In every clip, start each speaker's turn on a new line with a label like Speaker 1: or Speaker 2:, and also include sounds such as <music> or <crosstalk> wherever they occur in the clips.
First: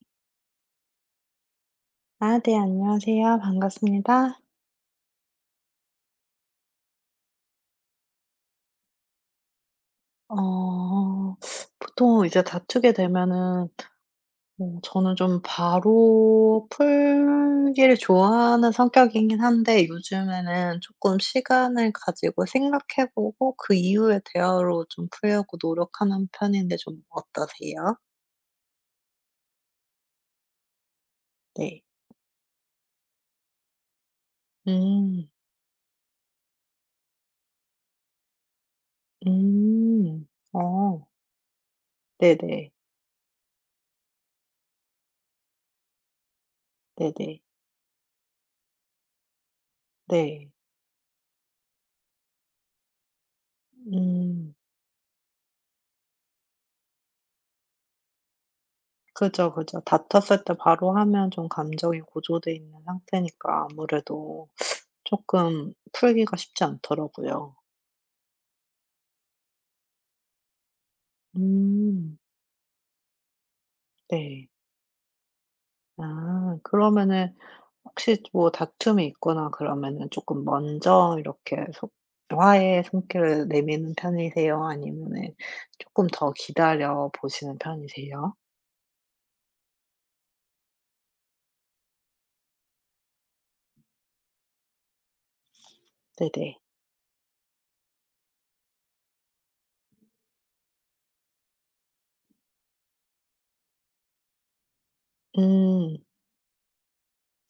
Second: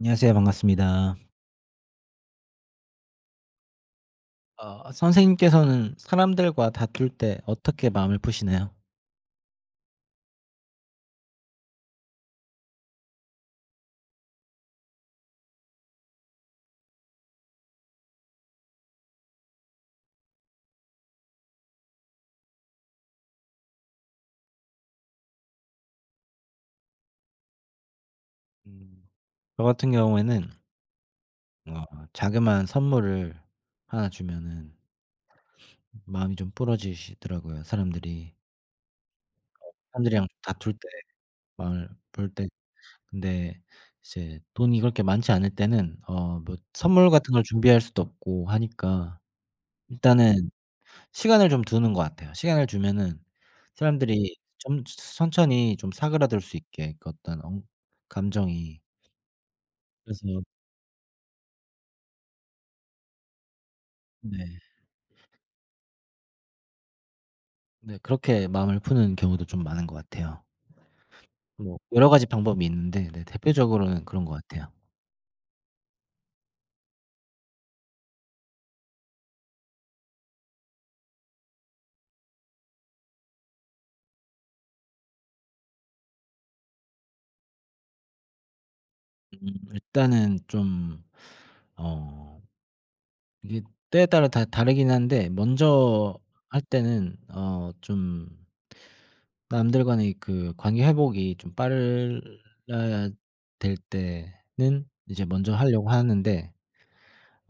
Speaker 1: 안녕하세요. 반갑습니다.
Speaker 2: 아 네. 안녕하세요. 반갑습니다.
Speaker 1: 선생님께서는 사람들과 다툴 때 어떻게 마음을 푸시나요?
Speaker 2: 어 보통 이제 다투게 되면은 저는 좀 바로 풀기를 좋아하는 성격이긴 한데 요즘에는 조금 시간을 가지고 생각해 보고 그 이후에 대화로 좀 풀려고 노력하는 편인데 좀 어떠세요?
Speaker 1: 음. 저 같은 경우에는
Speaker 2: 네.
Speaker 1: 어 자그마한 선물을 하나 주면은
Speaker 2: 음.
Speaker 1: 마음이 좀 부러지시더라고요 사람들이.
Speaker 2: 음.
Speaker 1: 사람들이랑 다툴 때
Speaker 2: 어.
Speaker 1: 마음을 풀 때
Speaker 2: 네네.
Speaker 1: 근데 이제 돈이 그렇게 많지 않을 때는 뭐 선물 같은
Speaker 2: 네네.
Speaker 1: 걸 준비할 수도 없고 하니까
Speaker 2: 네.
Speaker 1: 일단은 시간을 좀 두는 것 같아요. 시간을 주면은 사람들이
Speaker 2: 음.
Speaker 1: 좀 천천히 좀 사그라들 수 있게 그 어떤 엉 감정이.
Speaker 2: 그죠, 그죠.
Speaker 1: 그래서
Speaker 2: 다퉜을 때 바로 하면 좀 감정이 고조돼 있는 상태니까 아무래도
Speaker 1: 네.
Speaker 2: 조금 풀기가 쉽지 않더라고요.
Speaker 1: 네 그렇게 마음을 푸는 경우도 좀 많은 것 같아요. 뭐 여러
Speaker 2: 음
Speaker 1: 가지 방법이 있는데 네 대표적으로는 그런 것
Speaker 2: 네.
Speaker 1: 같아요.
Speaker 2: 아 그러면은 혹시 뭐 다툼이 있거나 그러면은 조금 먼저 이렇게 소 화해의 손길을 내미는 편이세요? 아니면은 조금 더 기다려 보시는 편이세요?
Speaker 1: 음 일단은 좀 어 이게 때에 따라 다 다르긴 한데 먼저
Speaker 2: 네네.
Speaker 1: 할 때는 어좀 남들과의 그 관계 회복이 좀 빨라야 될 때는 이제 먼저 하려고
Speaker 2: 음.
Speaker 1: 하는데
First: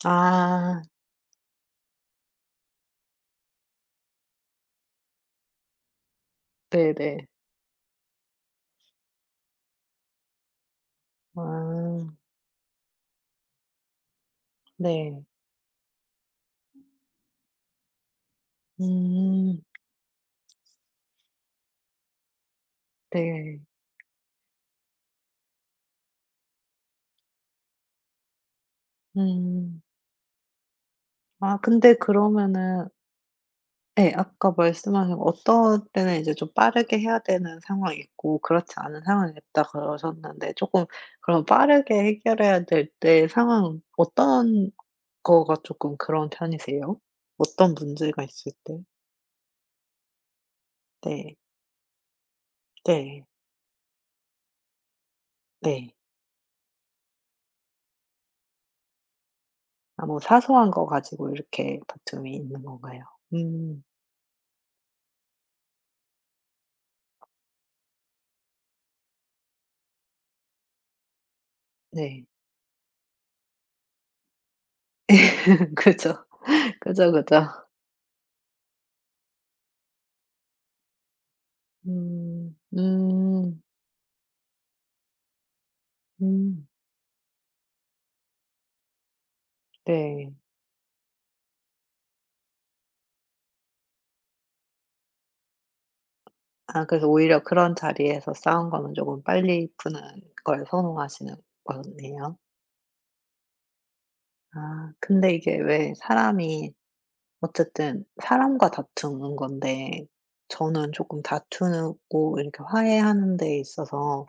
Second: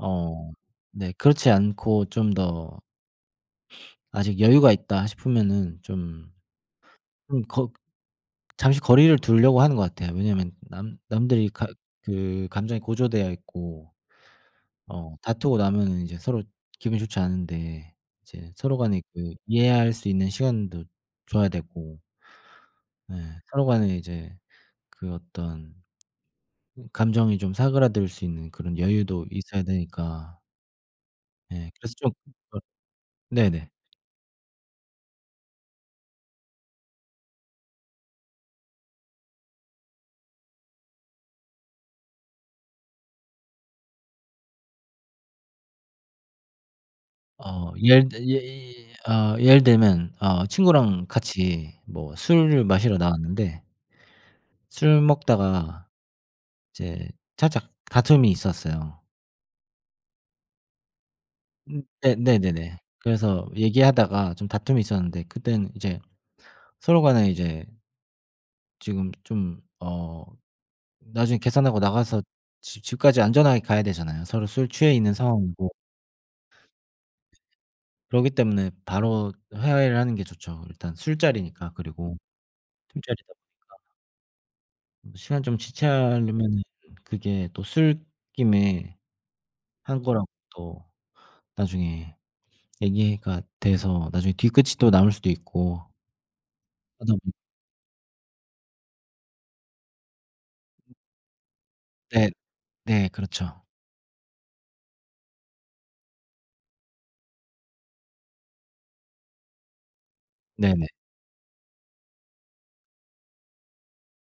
Speaker 1: 어
Speaker 2: 아
Speaker 1: 네 그렇지 않고 좀 더 '아직 여유가 있다.' 싶으면은 좀
Speaker 2: 네네.
Speaker 1: 좀 거 잠시 거리를 두려고 하는 것 같아요. 왜냐하면 남 남들이 가
Speaker 2: 아
Speaker 1: 그 감정이 고조되어 있고
Speaker 2: 네.
Speaker 1: 다투고 나면은 이제 서로 기분이 좋지 않은데 이제 서로 간에 그
Speaker 2: 음
Speaker 1: 이해할 수 있는 시간도 줘야 되고 예
Speaker 2: 네.
Speaker 1: 서로 간에 이제 그 어떤 감정이 좀 사그라들 수 있는 그런 여유도 있어야
Speaker 2: 음.
Speaker 1: 되니까.
Speaker 2: 아
Speaker 1: 예.
Speaker 2: 근데
Speaker 1: 그래서 좀 어
Speaker 2: 그러면은
Speaker 1: 네네.
Speaker 2: 예 아까 말씀하신 어떤 때는 이제 좀 빠르게 해야 되는 상황이 있고 그렇지 않은 상황이 있다 그러셨는데 조금 그럼 빠르게 해결해야 될 때 상황 어떤 거가 조금 그런 편이세요?
Speaker 1: 어
Speaker 2: 어떤
Speaker 1: 예를
Speaker 2: 문제가
Speaker 1: 들예
Speaker 2: 있을 때?
Speaker 1: 예, 예를 들면 친구랑
Speaker 2: 네.
Speaker 1: 같이 뭐 술을 마시러
Speaker 2: 네.
Speaker 1: 나왔는데 술 먹다가
Speaker 2: 네.
Speaker 1: 이제 살짝 다툼이 있었어요.
Speaker 2: 아 뭐 사소한 거 가지고 이렇게
Speaker 1: 네
Speaker 2: 다툼이 있는
Speaker 1: 네네네.
Speaker 2: 건가요?
Speaker 1: 그래서
Speaker 2: 음.
Speaker 1: 얘기하다가 좀 다툼이 있었는데 그땐 이제 서로 간에 이제 지금 좀 어 나중에 계산하고 나가서
Speaker 2: 네.
Speaker 1: 집 집까지 안전하게 가야 되잖아요. 서로 술 취해 있는 상황이고.
Speaker 2: <laughs> 그죠. 그죠, 그죠.
Speaker 1: 그러기 때문에 바로 회의를 하는 게 좋죠. 일단 술자리니까 그리고
Speaker 2: 음.
Speaker 1: 술자리다
Speaker 2: 음.
Speaker 1: 보면 시간 좀 지체하려면은
Speaker 2: 음.
Speaker 1: 그게 또 술김에 한 거라고
Speaker 2: 네.
Speaker 1: 또 나중에 얘기가 돼서 나중에 뒤끝이 또 남을 수도 있고
Speaker 2: 아 그래서
Speaker 1: 하다 보니
Speaker 2: 오히려 그런 자리에서 싸운 거는 조금 빨리 푸는 걸 선호하시는
Speaker 1: 네.
Speaker 2: 거네요.
Speaker 1: 네 그렇죠.
Speaker 2: 아 근데 이게 왜 사람이 어쨌든 사람과 다투는 건데
Speaker 1: 네네.
Speaker 2: 저는 조금 다투고 이렇게 화해하는 데 있어서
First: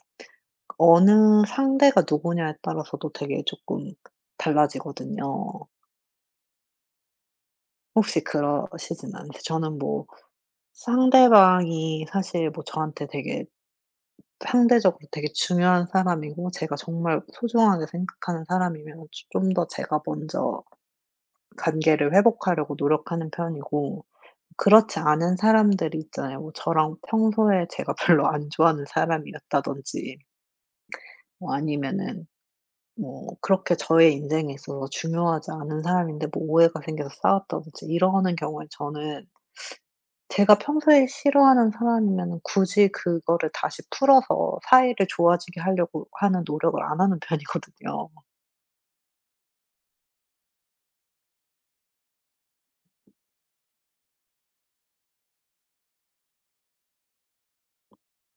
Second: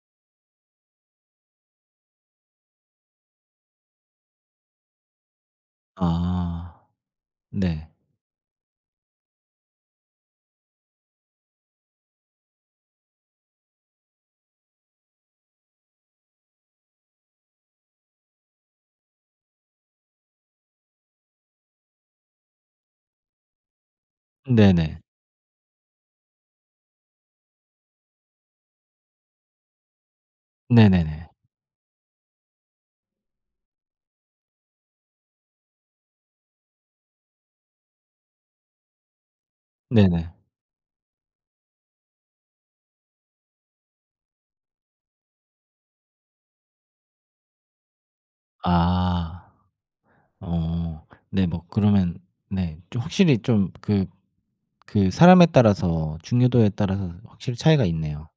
Speaker 2: 어느 상대가 누구냐에 따라서도 되게 조금 달라지거든요.
Speaker 1: 아. 네.
Speaker 2: 혹시 그러시진 않으세요? 저는 뭐 상대방이 사실 뭐 저한테 되게 상대적으로 되게 중요한 사람이고 제가 정말 소중하게 생각하는 사람이면 좀 더 제가 먼저 관계를 회복하려고 노력하는 편이고 그렇지
Speaker 1: 네네.
Speaker 2: 않은 사람들이 있잖아요. 뭐 저랑 평소에 제가 <laughs> 별로 안 좋아하는 사람이었다든지
Speaker 1: 네네네.
Speaker 2: 뭐 아니면은 뭐 그렇게 저의 인생에 있어서 중요하지 않은 사람인데 뭐 오해가 생겨서 싸웠다든지 이러는 경우에 저는
Speaker 1: 네네.
Speaker 2: 제가 평소에 싫어하는 사람이면은 굳이 그거를 다시 풀어서 사이를 좋아지게 하려고 하는 노력을 안 하는 <laughs> 편이거든요.
Speaker 1: 아. 어. 네 뭐 그러면 네 좀 확실히 좀그 그 사람에 따라서 중요도에 따라서 확실히 차이가 있네요.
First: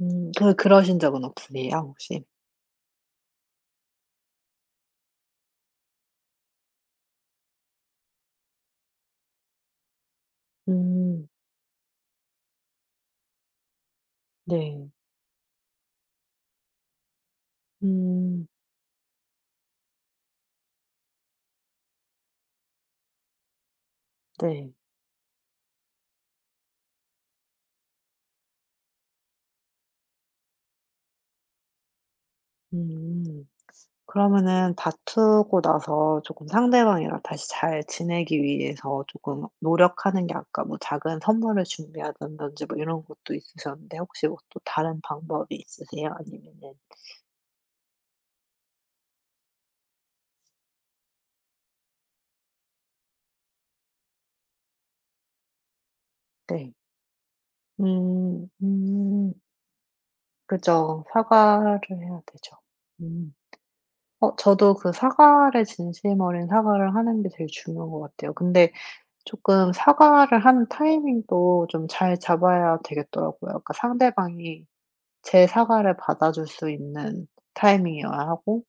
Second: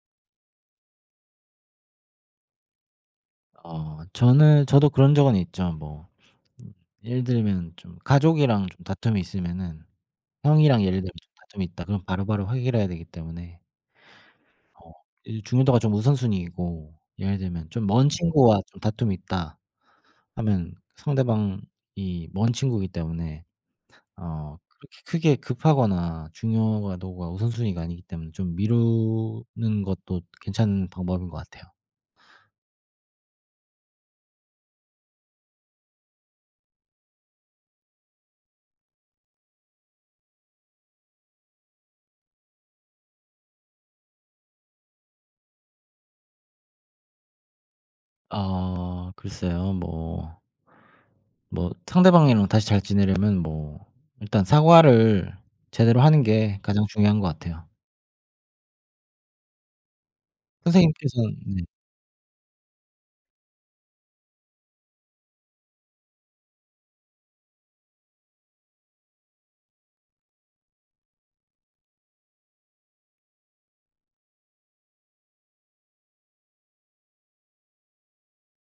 Speaker 2: 그러신 적은 없으세요 혹시?
Speaker 1: 저는 저도 그런 적은 있죠. 뭐 음 예를 들면 좀 가족이랑 좀 다툼이 있으면은 형이랑 예를 들면
Speaker 2: 음
Speaker 1: 좀 다툼이 있다 그럼 바로바로 해결해야 되기 때문에
Speaker 2: 네.
Speaker 1: 이 중요도가 좀 우선순위이고 예를 들면 좀 먼
Speaker 2: 음
Speaker 1: 친구와 좀 다툼이 있다 하면 상대방이 먼 친구이기 때문에
Speaker 2: 네.
Speaker 1: 그렇게 크게 급하거나 중요도가 우선순위가 아니기 때문에 좀 미루는 것도 괜찮은 방법인 것 같아요.
Speaker 2: 음. 그러면은 다투고 나서 조금 상대방이랑 다시 잘 지내기 위해서 조금 노력하는 게 아까 뭐 작은 선물을 준비한다든지 뭐 이런 것도 있으셨는데 혹시 뭐 또 다른 방법이 있으세요? 아니면은
Speaker 1: 아 글쎄요. 뭐 상대방이랑 다시 잘 지내려면 뭐 일단 사과를 제대로 하는 게
Speaker 2: 네.
Speaker 1: 가장 중요한 것 같아요.
Speaker 2: 음. 음. 그죠.
Speaker 1: 선생님께서는 네.
Speaker 2: 사과를 해야 되죠. 음. 어 저도 그 사과를 진심 어린 사과를 하는 게 제일 중요한 것 같아요. 근데 쪼끔 사과를 하는 타이밍도 좀 잘 잡아야 되겠더라고요. 그러니까 상대방이 제 사과를 받아줄 수 있는 타이밍이어야 하고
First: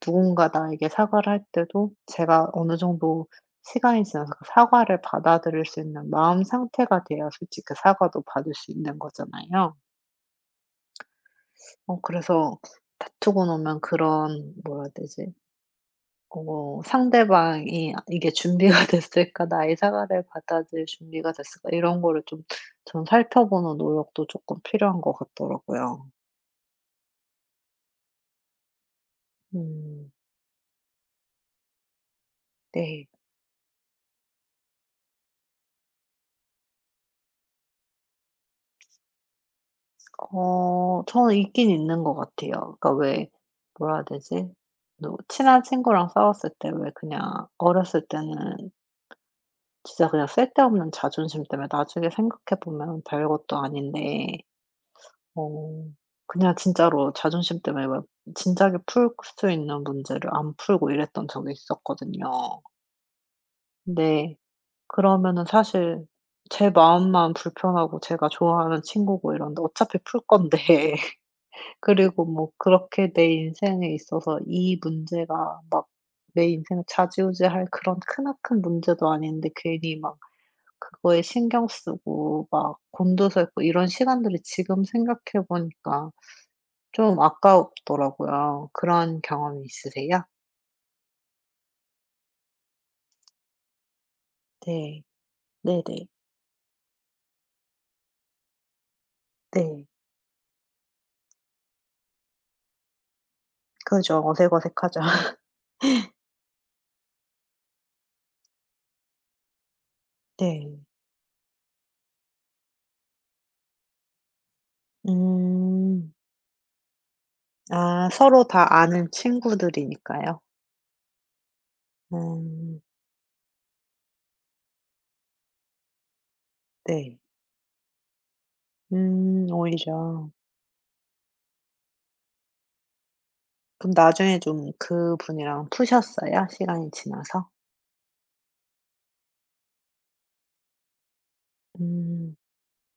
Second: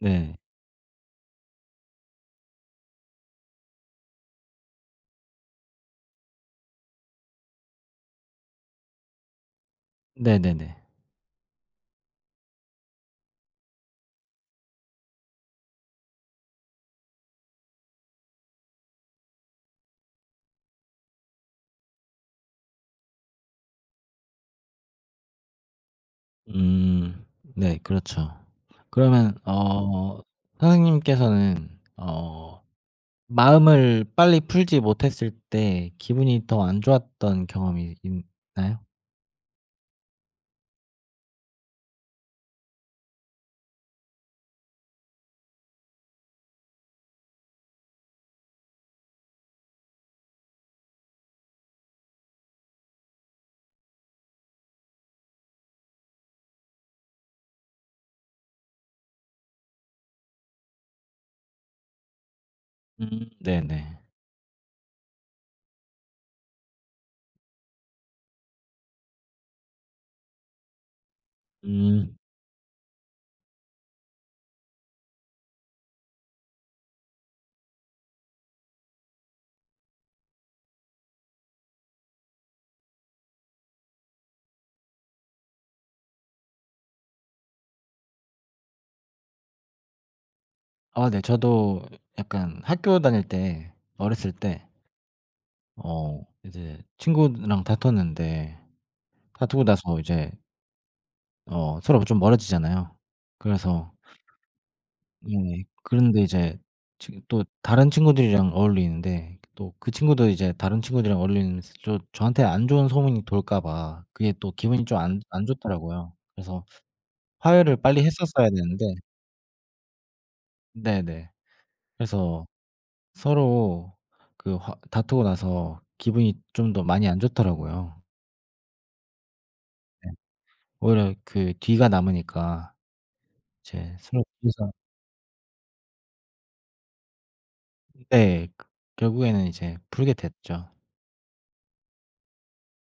Speaker 1: 네.
Speaker 2: 누군가 나에게 사과를 할 때도 제가 어느 정도 시간이 지나서 그 사과를 받아들일 수 있는 마음 상태가 돼야 솔직히 그 사과도 받을 수 있는 거잖아요.
Speaker 1: 네네네.
Speaker 2: 어 그래서 다투고 나면 그런 뭐라 해야 되지? 어 상대방이 '아 이게 준비가 <laughs> 됐을까? 나의 사과를 받아들일 준비가 됐을까?' 이런 거를 좀 전 살펴보는 노력도 조금 필요한 것 같더라고요.
Speaker 1: 음. 네 그렇죠. 그러면
Speaker 2: 음
Speaker 1: 선생님께서는
Speaker 2: 네.
Speaker 1: 마음을 빨리 풀지 못했을 때 기분이 더 안 좋았던 경험이 있나요?
Speaker 2: 어 저는 있긴 있는 것 같아요. 그러니까 왜 뭐라 해야 되지? 누 친한 친구랑 싸웠을 때 왜 그냥 어렸을 때는 진짜 그냥 쓸데없는 자존심 때문에 나중에 생각해 보면 별것도 아닌데 어. 그냥 진짜로 자존심 때문에 막 진작에 풀 수 있는 문제를 안 풀고 이랬던 적이 있었거든요.
Speaker 1: 네네.
Speaker 2: 근데 그러면은 사실 제 마음만 불편하고 제가 좋아하는 친구고 이런데 어차피 풀 건데 <laughs>
Speaker 1: 음.
Speaker 2: 그리고 뭐 그렇게 내 인생에 있어서 이 문제가 막 내 인생을 좌지우지할 그런 크나큰 문제도 아닌데 괜히 막 그거에 신경 쓰고 막 곤두서있고 이런 시간들이 지금 생각해 보니까 좀 아까웠더라고요 그런 경험이 있으세요?
Speaker 1: 아 네. 저도 약간 학교 다닐 때 어렸을 때
Speaker 2: 네. 네네.
Speaker 1: 이제 친구랑 다퉜는데 다투고 네.
Speaker 2: 네.
Speaker 1: 나서 이제 서로 좀 멀어지잖아요. 그래서
Speaker 2: 그죠. 어색어색하죠. <laughs>
Speaker 1: 네 그런데 이제 지 또 다른 친구들이랑 어울리는데 또 그 친구도 이제 다른
Speaker 2: 네.
Speaker 1: 친구들이랑 어울리면서 또 저한테 안 좋은 소문이 돌까 봐 그게 또 기분이 좀 안
Speaker 2: 음.
Speaker 1: 좋더라고요. 그래서 화해를 빨리
Speaker 2: 아 서로
Speaker 1: 했었어야
Speaker 2: 다
Speaker 1: 되는데
Speaker 2: 아는 친구들이니까요.
Speaker 1: 네네. 그래서
Speaker 2: 음.
Speaker 1: 서로 그 화 다투고 나서 기분이 좀 더 많이
Speaker 2: 네.
Speaker 1: 안 좋더라고요. 네.
Speaker 2: 오히려.
Speaker 1: 오히려 그 뒤가 남으니까
Speaker 2: 그럼
Speaker 1: 이제 서로
Speaker 2: 나중에 좀
Speaker 1: 뒤에서
Speaker 2: 그분이랑 푸셨어요? 시간이 지나서?
Speaker 1: 네. 그 결국에는 이제 풀게 됐죠.
Speaker 2: 음.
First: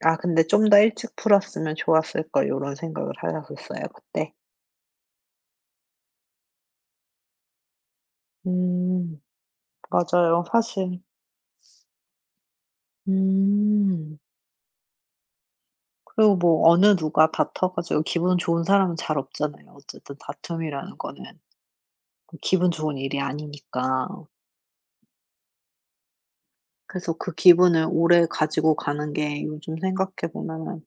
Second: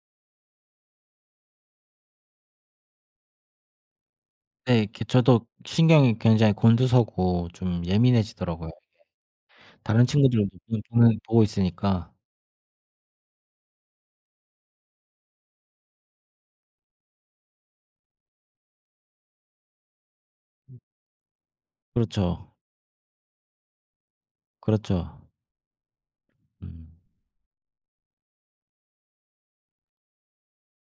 Speaker 2: '아 근데 좀 더 일찍 풀었으면 좋았을 걸.' 요런 생각을 하셨었어요 그때?
Speaker 1: 네. 이렇게 저도 신경이 굉장히 곤두서고 좀 예민해지더라고요.
Speaker 2: 음.
Speaker 1: 다른
Speaker 2: 맞아요
Speaker 1: 친구들도 그냥
Speaker 2: 사실.
Speaker 1: 보는 보고 있으니까.
Speaker 2: 음. 그리고 뭐 어느 누가 다퉈 가지고 기분 좋은 사람은 잘 없잖아요. 어쨌든 다툼이라는 거는 그
Speaker 1: 그렇죠.
Speaker 2: 기분 좋은 일이 아니니까.
Speaker 1: 그렇죠. 음.
Speaker 2: 그래서 그 기분을 오래 가지고 가는 게 요즘 생각해 보면은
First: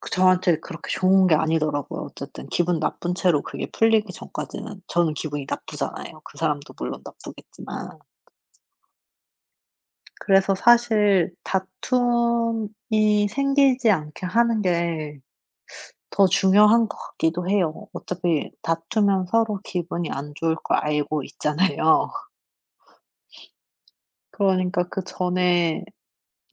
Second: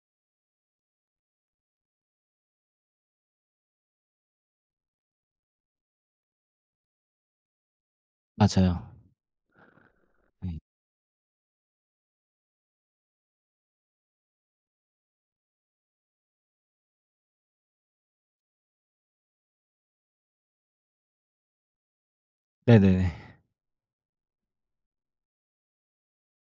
Speaker 2: 그 저한테 그렇게 좋은 게 아니더라고요. 어쨌든 기분 나쁜 채로 그게 풀리기 전까지는 저는 기분이 나쁘잖아요. 그 사람도 물론 나쁘겠지만.
Speaker 1: 맞아요.
Speaker 2: 그래서
Speaker 1: 네.
Speaker 2: 사실 다툼이 생기지 않게 하는 게 더 중요한 것 같기도 해요. 어차피 다투면 서로 기분이 안 좋을 걸 알고 있잖아요. <laughs>
Speaker 1: 네네네.
Speaker 2: 그러니까 그 전에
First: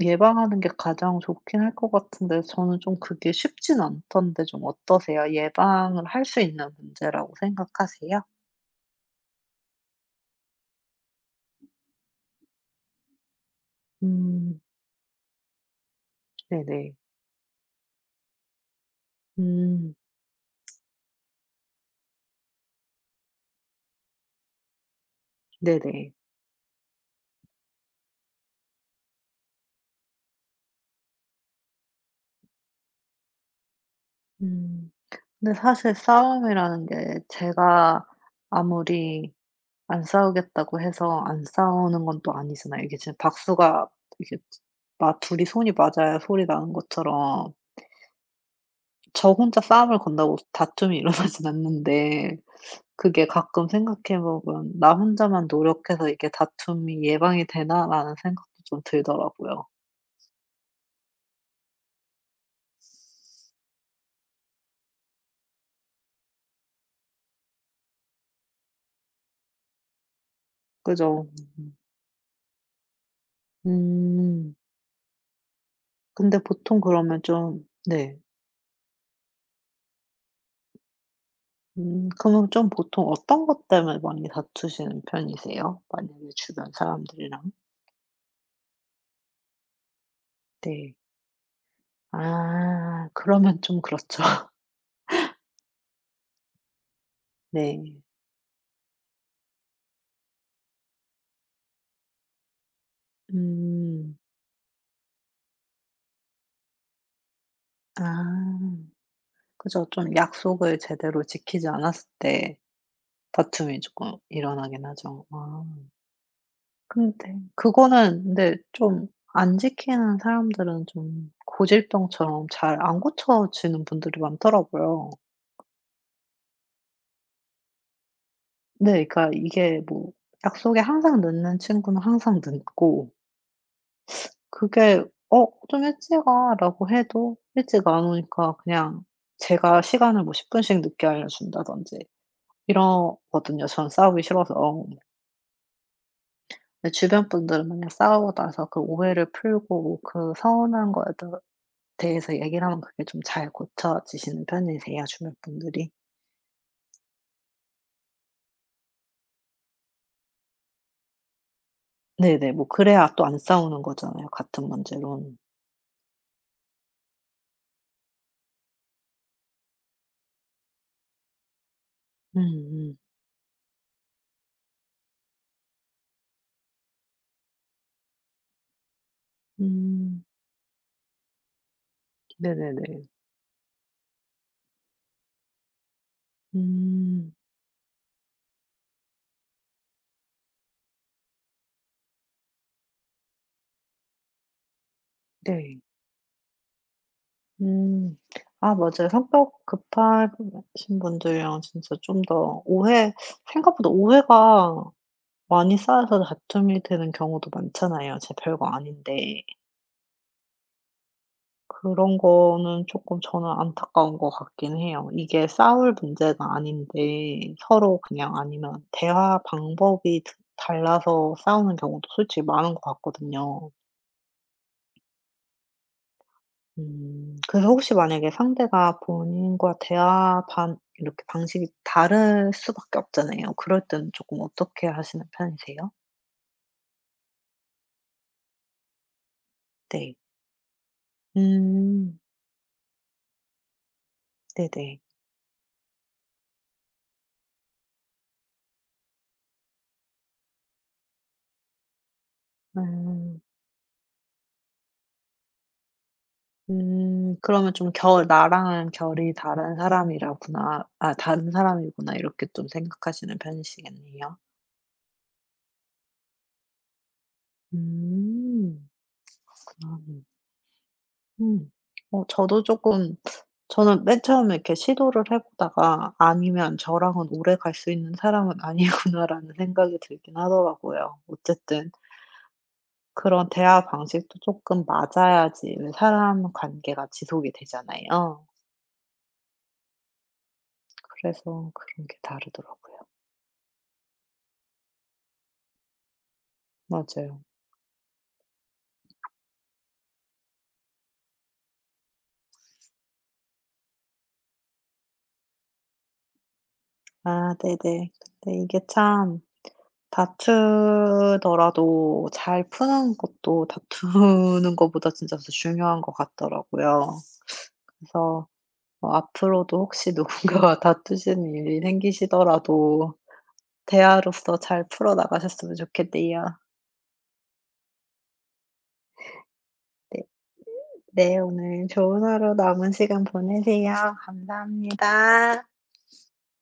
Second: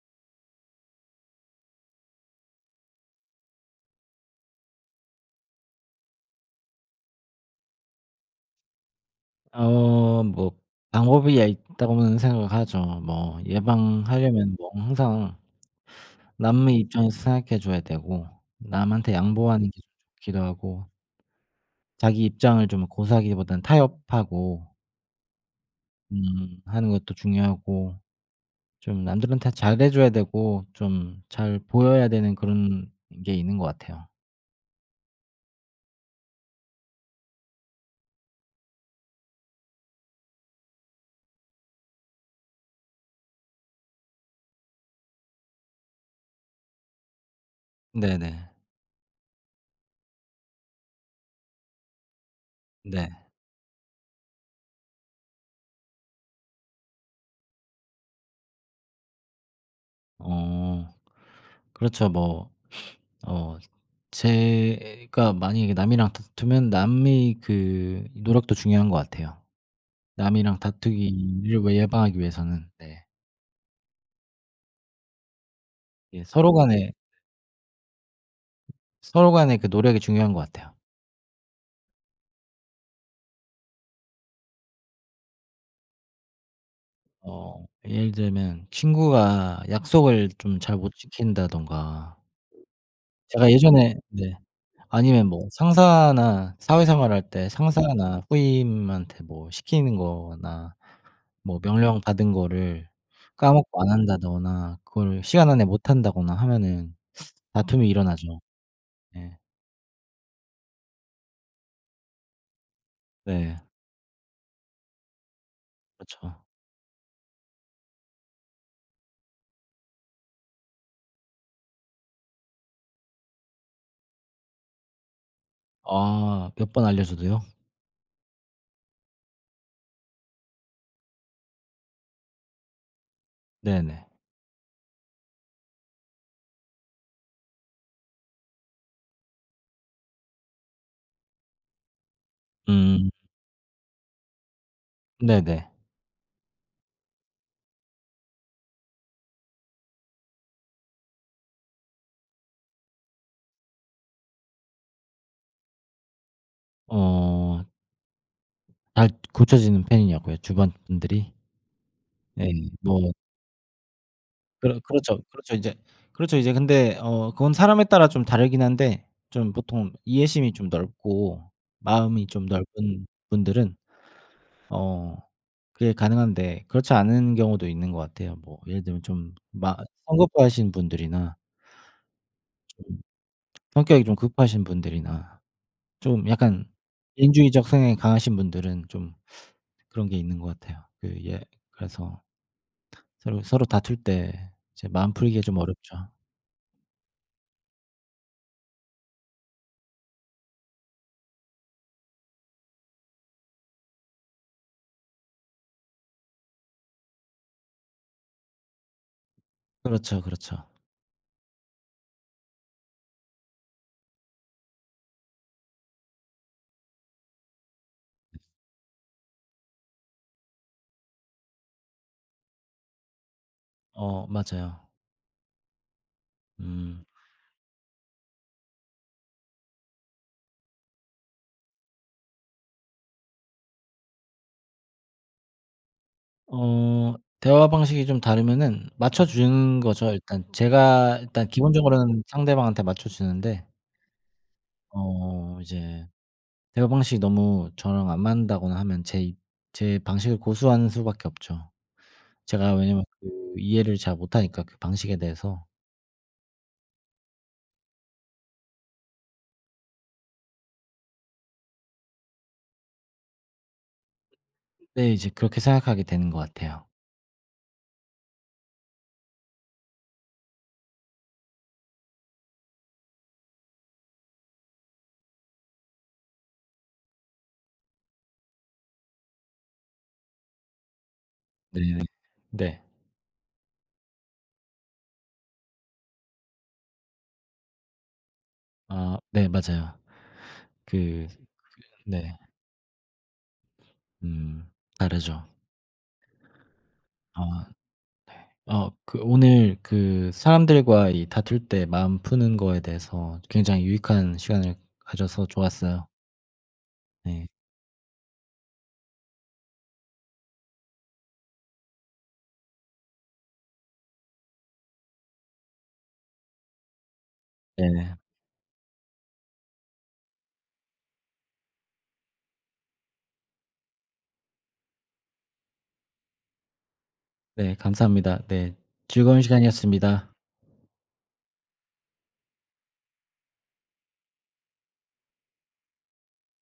Speaker 2: 예방하는 게 가장 좋긴 할 것 같은데 저는 좀 그게 쉽진 않던데 좀 어떠세요? 예방을 할 수 있는 문제라고 생각하세요?
Speaker 1: 뭐 방법이 야 있다고는 생각하죠. 뭐 예방하려면
Speaker 2: 음.
Speaker 1: 뭐 항상 남의
Speaker 2: 네네.
Speaker 1: 입장에서 생각해 줘야 되고 남한테 양보하는 게
Speaker 2: 음.
Speaker 1: 좋기도 하고 자기 입장을 좀 고수하기보다는 타협하고
Speaker 2: 네네.
Speaker 1: 하는 것도 중요하고 좀 남들한테 잘해 줘야 되고 좀 잘 보여야 되는 그런 게 있는 것 같아요.
Speaker 2: 음. 근데 사실 싸움이라는 게 제가 아무리 안 싸우겠다고 해서 안 싸우는 건 또 아니잖아요. 이게 지금 박수가 이게 마 둘이 손이 맞아야 소리 나는 것처럼
Speaker 1: 네네.
Speaker 2: 저 혼자 싸움을 건다고 다툼이 <laughs> 일어나진 않는데
Speaker 1: 네.
Speaker 2: 그게 가끔 생각해 보면 '나 혼자만 노력해서 이게 다툼이 예방이 되나?'라는 생각도 좀 들더라고요.
Speaker 1: 어 그렇죠. 뭐 어 제가 만약에 남이랑 다투면 남의 그 노력도 중요한 것 같아요. 남이랑
Speaker 2: 그죠.
Speaker 1: 다투기를 왜 예방하기 위해서는. 네.
Speaker 2: 음.
Speaker 1: 예
Speaker 2: 근데
Speaker 1: 서로
Speaker 2: 보통
Speaker 1: 간에
Speaker 2: 그러면 좀 네.
Speaker 1: 서로 간의 그 노력이 중요한 것 같아요.
Speaker 2: 그러면 좀 보통 어떤 것 때문에 많이 다투시는 편이세요? 만약에 주변 사람들이랑?
Speaker 1: 예를 들면 친구가 약속을 좀 잘 못
Speaker 2: 네.
Speaker 1: 지킨다든가
Speaker 2: 아
Speaker 1: 제가
Speaker 2: 그러면 좀
Speaker 1: 예전에
Speaker 2: 그렇죠.
Speaker 1: 네.
Speaker 2: <laughs>
Speaker 1: 아니면 뭐 상사나 사회생활할 때
Speaker 2: 네.
Speaker 1: 상사나 후임한테 뭐 시키는 거나 뭐 명령 받은 거를 까먹고 안
Speaker 2: 음.
Speaker 1: 한다거나 그걸 시간 안에 못 한다거나 하면은 다툼이 일어나죠.
Speaker 2: 아
Speaker 1: 예.
Speaker 2: 그죠. 좀 약속을 제대로 지키지 않았을 때
Speaker 1: 네.
Speaker 2: 다툼이 조금 일어나긴 하죠. 아
Speaker 1: 그렇죠.
Speaker 2: 근데 그거는 근데 좀 안 지키는 사람들은 좀 고질병처럼 잘 안 고쳐지는 분들이 많더라고요.
Speaker 1: 아 몇 번 알려줘도요?
Speaker 2: 네. 그러니까 이게 뭐 약속에 항상 늦는 친구는 항상 늦고
Speaker 1: 네네.
Speaker 2: 그게 "어 좀 일찍 와."라고 해도 일찍 안 오니까 그냥 제가 시간을 뭐 10 분씩 늦게 알려준다든지
Speaker 1: 음.
Speaker 2: 이러거든요, 전 싸우기 싫어서.
Speaker 1: 네네.
Speaker 2: 근데 주변 분들은 그냥 싸우고 나서 그 오해를 풀고 그 서운한 거에 더 대해서 얘기를 하면 그게 좀 잘 고쳐지시는 편이세요, 주변 분들이?
Speaker 1: 어 잘 고쳐지는 편이냐고요 주변 분들이? 네.
Speaker 2: 네네. 뭐
Speaker 1: 뭐
Speaker 2: 그래야 또 안 싸우는 거잖아요, 같은 문제로.
Speaker 1: 그렇죠.
Speaker 2: 음음.
Speaker 1: 그렇죠. 이제 그렇죠. 이제 근데 그건 사람에 따라 좀 다르긴 한데 좀 보통 이해심이 좀 넓고 마음이 좀
Speaker 2: 음.
Speaker 1: 넓은 분들은 어 그게 가능한데 그렇지 않은 경우도 있는 것 같아요. 뭐 예를 들면 좀 마
Speaker 2: 음,
Speaker 1: 성급하신 분들이나 좀
Speaker 2: 네네네.
Speaker 1: 성격이 좀 급하신 분들이나 좀 약간
Speaker 2: 음.
Speaker 1: 개인주의적 성향이 강하신 분들은 좀 그런 게 있는 것 같아요. 그래서 서로 다툴 때 이제 마음 풀기가 좀
Speaker 2: 네.
Speaker 1: 어렵죠.
Speaker 2: 음. 아 맞아요. 성격 급하신 분들이랑 진짜 좀 더 오해 생각보다 오해가 많이 쌓여서 다툼이 되는 경우도 많잖아요, 제 별거 아닌데.
Speaker 1: 그렇죠, 그렇죠.
Speaker 2: 그런 거는 조금 저는 안타까운 것 같긴 해요. 이게 싸울 문제가 아닌데 서로 그냥 아니면 대화 방법이 드 달라서 싸우는 경우도 솔직히 많은 것 같거든요.
Speaker 1: 어 맞아요. 음.
Speaker 2: 음. 그래서 혹시 만약에 상대가 본인과 대화 반 이렇게 방식이 다를 수밖에 없잖아요. 그럴 때는 조금 어떻게 하시는 편이세요?
Speaker 1: 어 대화 방식이 좀 다르면은 맞춰 주는 거죠.
Speaker 2: 네.
Speaker 1: 일단 제가 일단
Speaker 2: 음.
Speaker 1: 기본적으로는 상대방한테 맞춰 주는데
Speaker 2: 네네.
Speaker 1: 이제 대화 방식이 너무 저랑 안 맞는다거나 하면 제 방식을 고수하는 수밖에 없죠. 제가 왜냐면 그
Speaker 2: 음.
Speaker 1: 이해를 잘 못하니까 그 방식에 대해서.
Speaker 2: 음. 그러면 좀 결 '나랑은 결이 다른 사람이라구나. 아 다른 사람이구나.' 이렇게 좀 생각하시는 편이시겠네요.
Speaker 1: 네 이제 그렇게 생각하게 되는 것 같아요.
Speaker 2: 음. 그러 음. 어 저도 조금 저는 맨 처음에 이렇게 시도를 해 보다가 '아니면 저랑은 오래 갈 수 있는 사람은 아니구나.'라는 <laughs> 생각이 들긴 하더라고요. 어쨌든
Speaker 1: 네네. 네.
Speaker 2: 그런 대화 방식도 조금 맞아야지 사람 관계가 지속이 되잖아요.
Speaker 1: 아 네 맞아요. 그
Speaker 2: 그래서 그런 게
Speaker 1: 네.
Speaker 2: 다르더라고요.
Speaker 1: 음 다르죠.
Speaker 2: 맞아요.
Speaker 1: 아. 어 그 오늘 그 사람들과 이 다툴 때 마음 푸는 거에 대해서 굉장히 유익한 시간을 가져서 좋았어요. 네.
Speaker 2: 아 네네. 근데 이게 참 다투더라도 잘 푸는 것도 다투는 <laughs> 것보다 진짜 더 중요한 것 같더라고요.
Speaker 1: 네.
Speaker 2: 그래서 어 앞으로도 혹시 누군가와 <laughs> 다투시는 일이 생기시더라도 대화로서 잘 풀어 나가셨으면 좋겠네요.
Speaker 1: 네 감사합니다. 네. 즐거운
Speaker 2: 네.
Speaker 1: 시간이었습니다.
Speaker 2: 네 오늘 좋은 하루 남은 시간 보내세요. 감사합니다.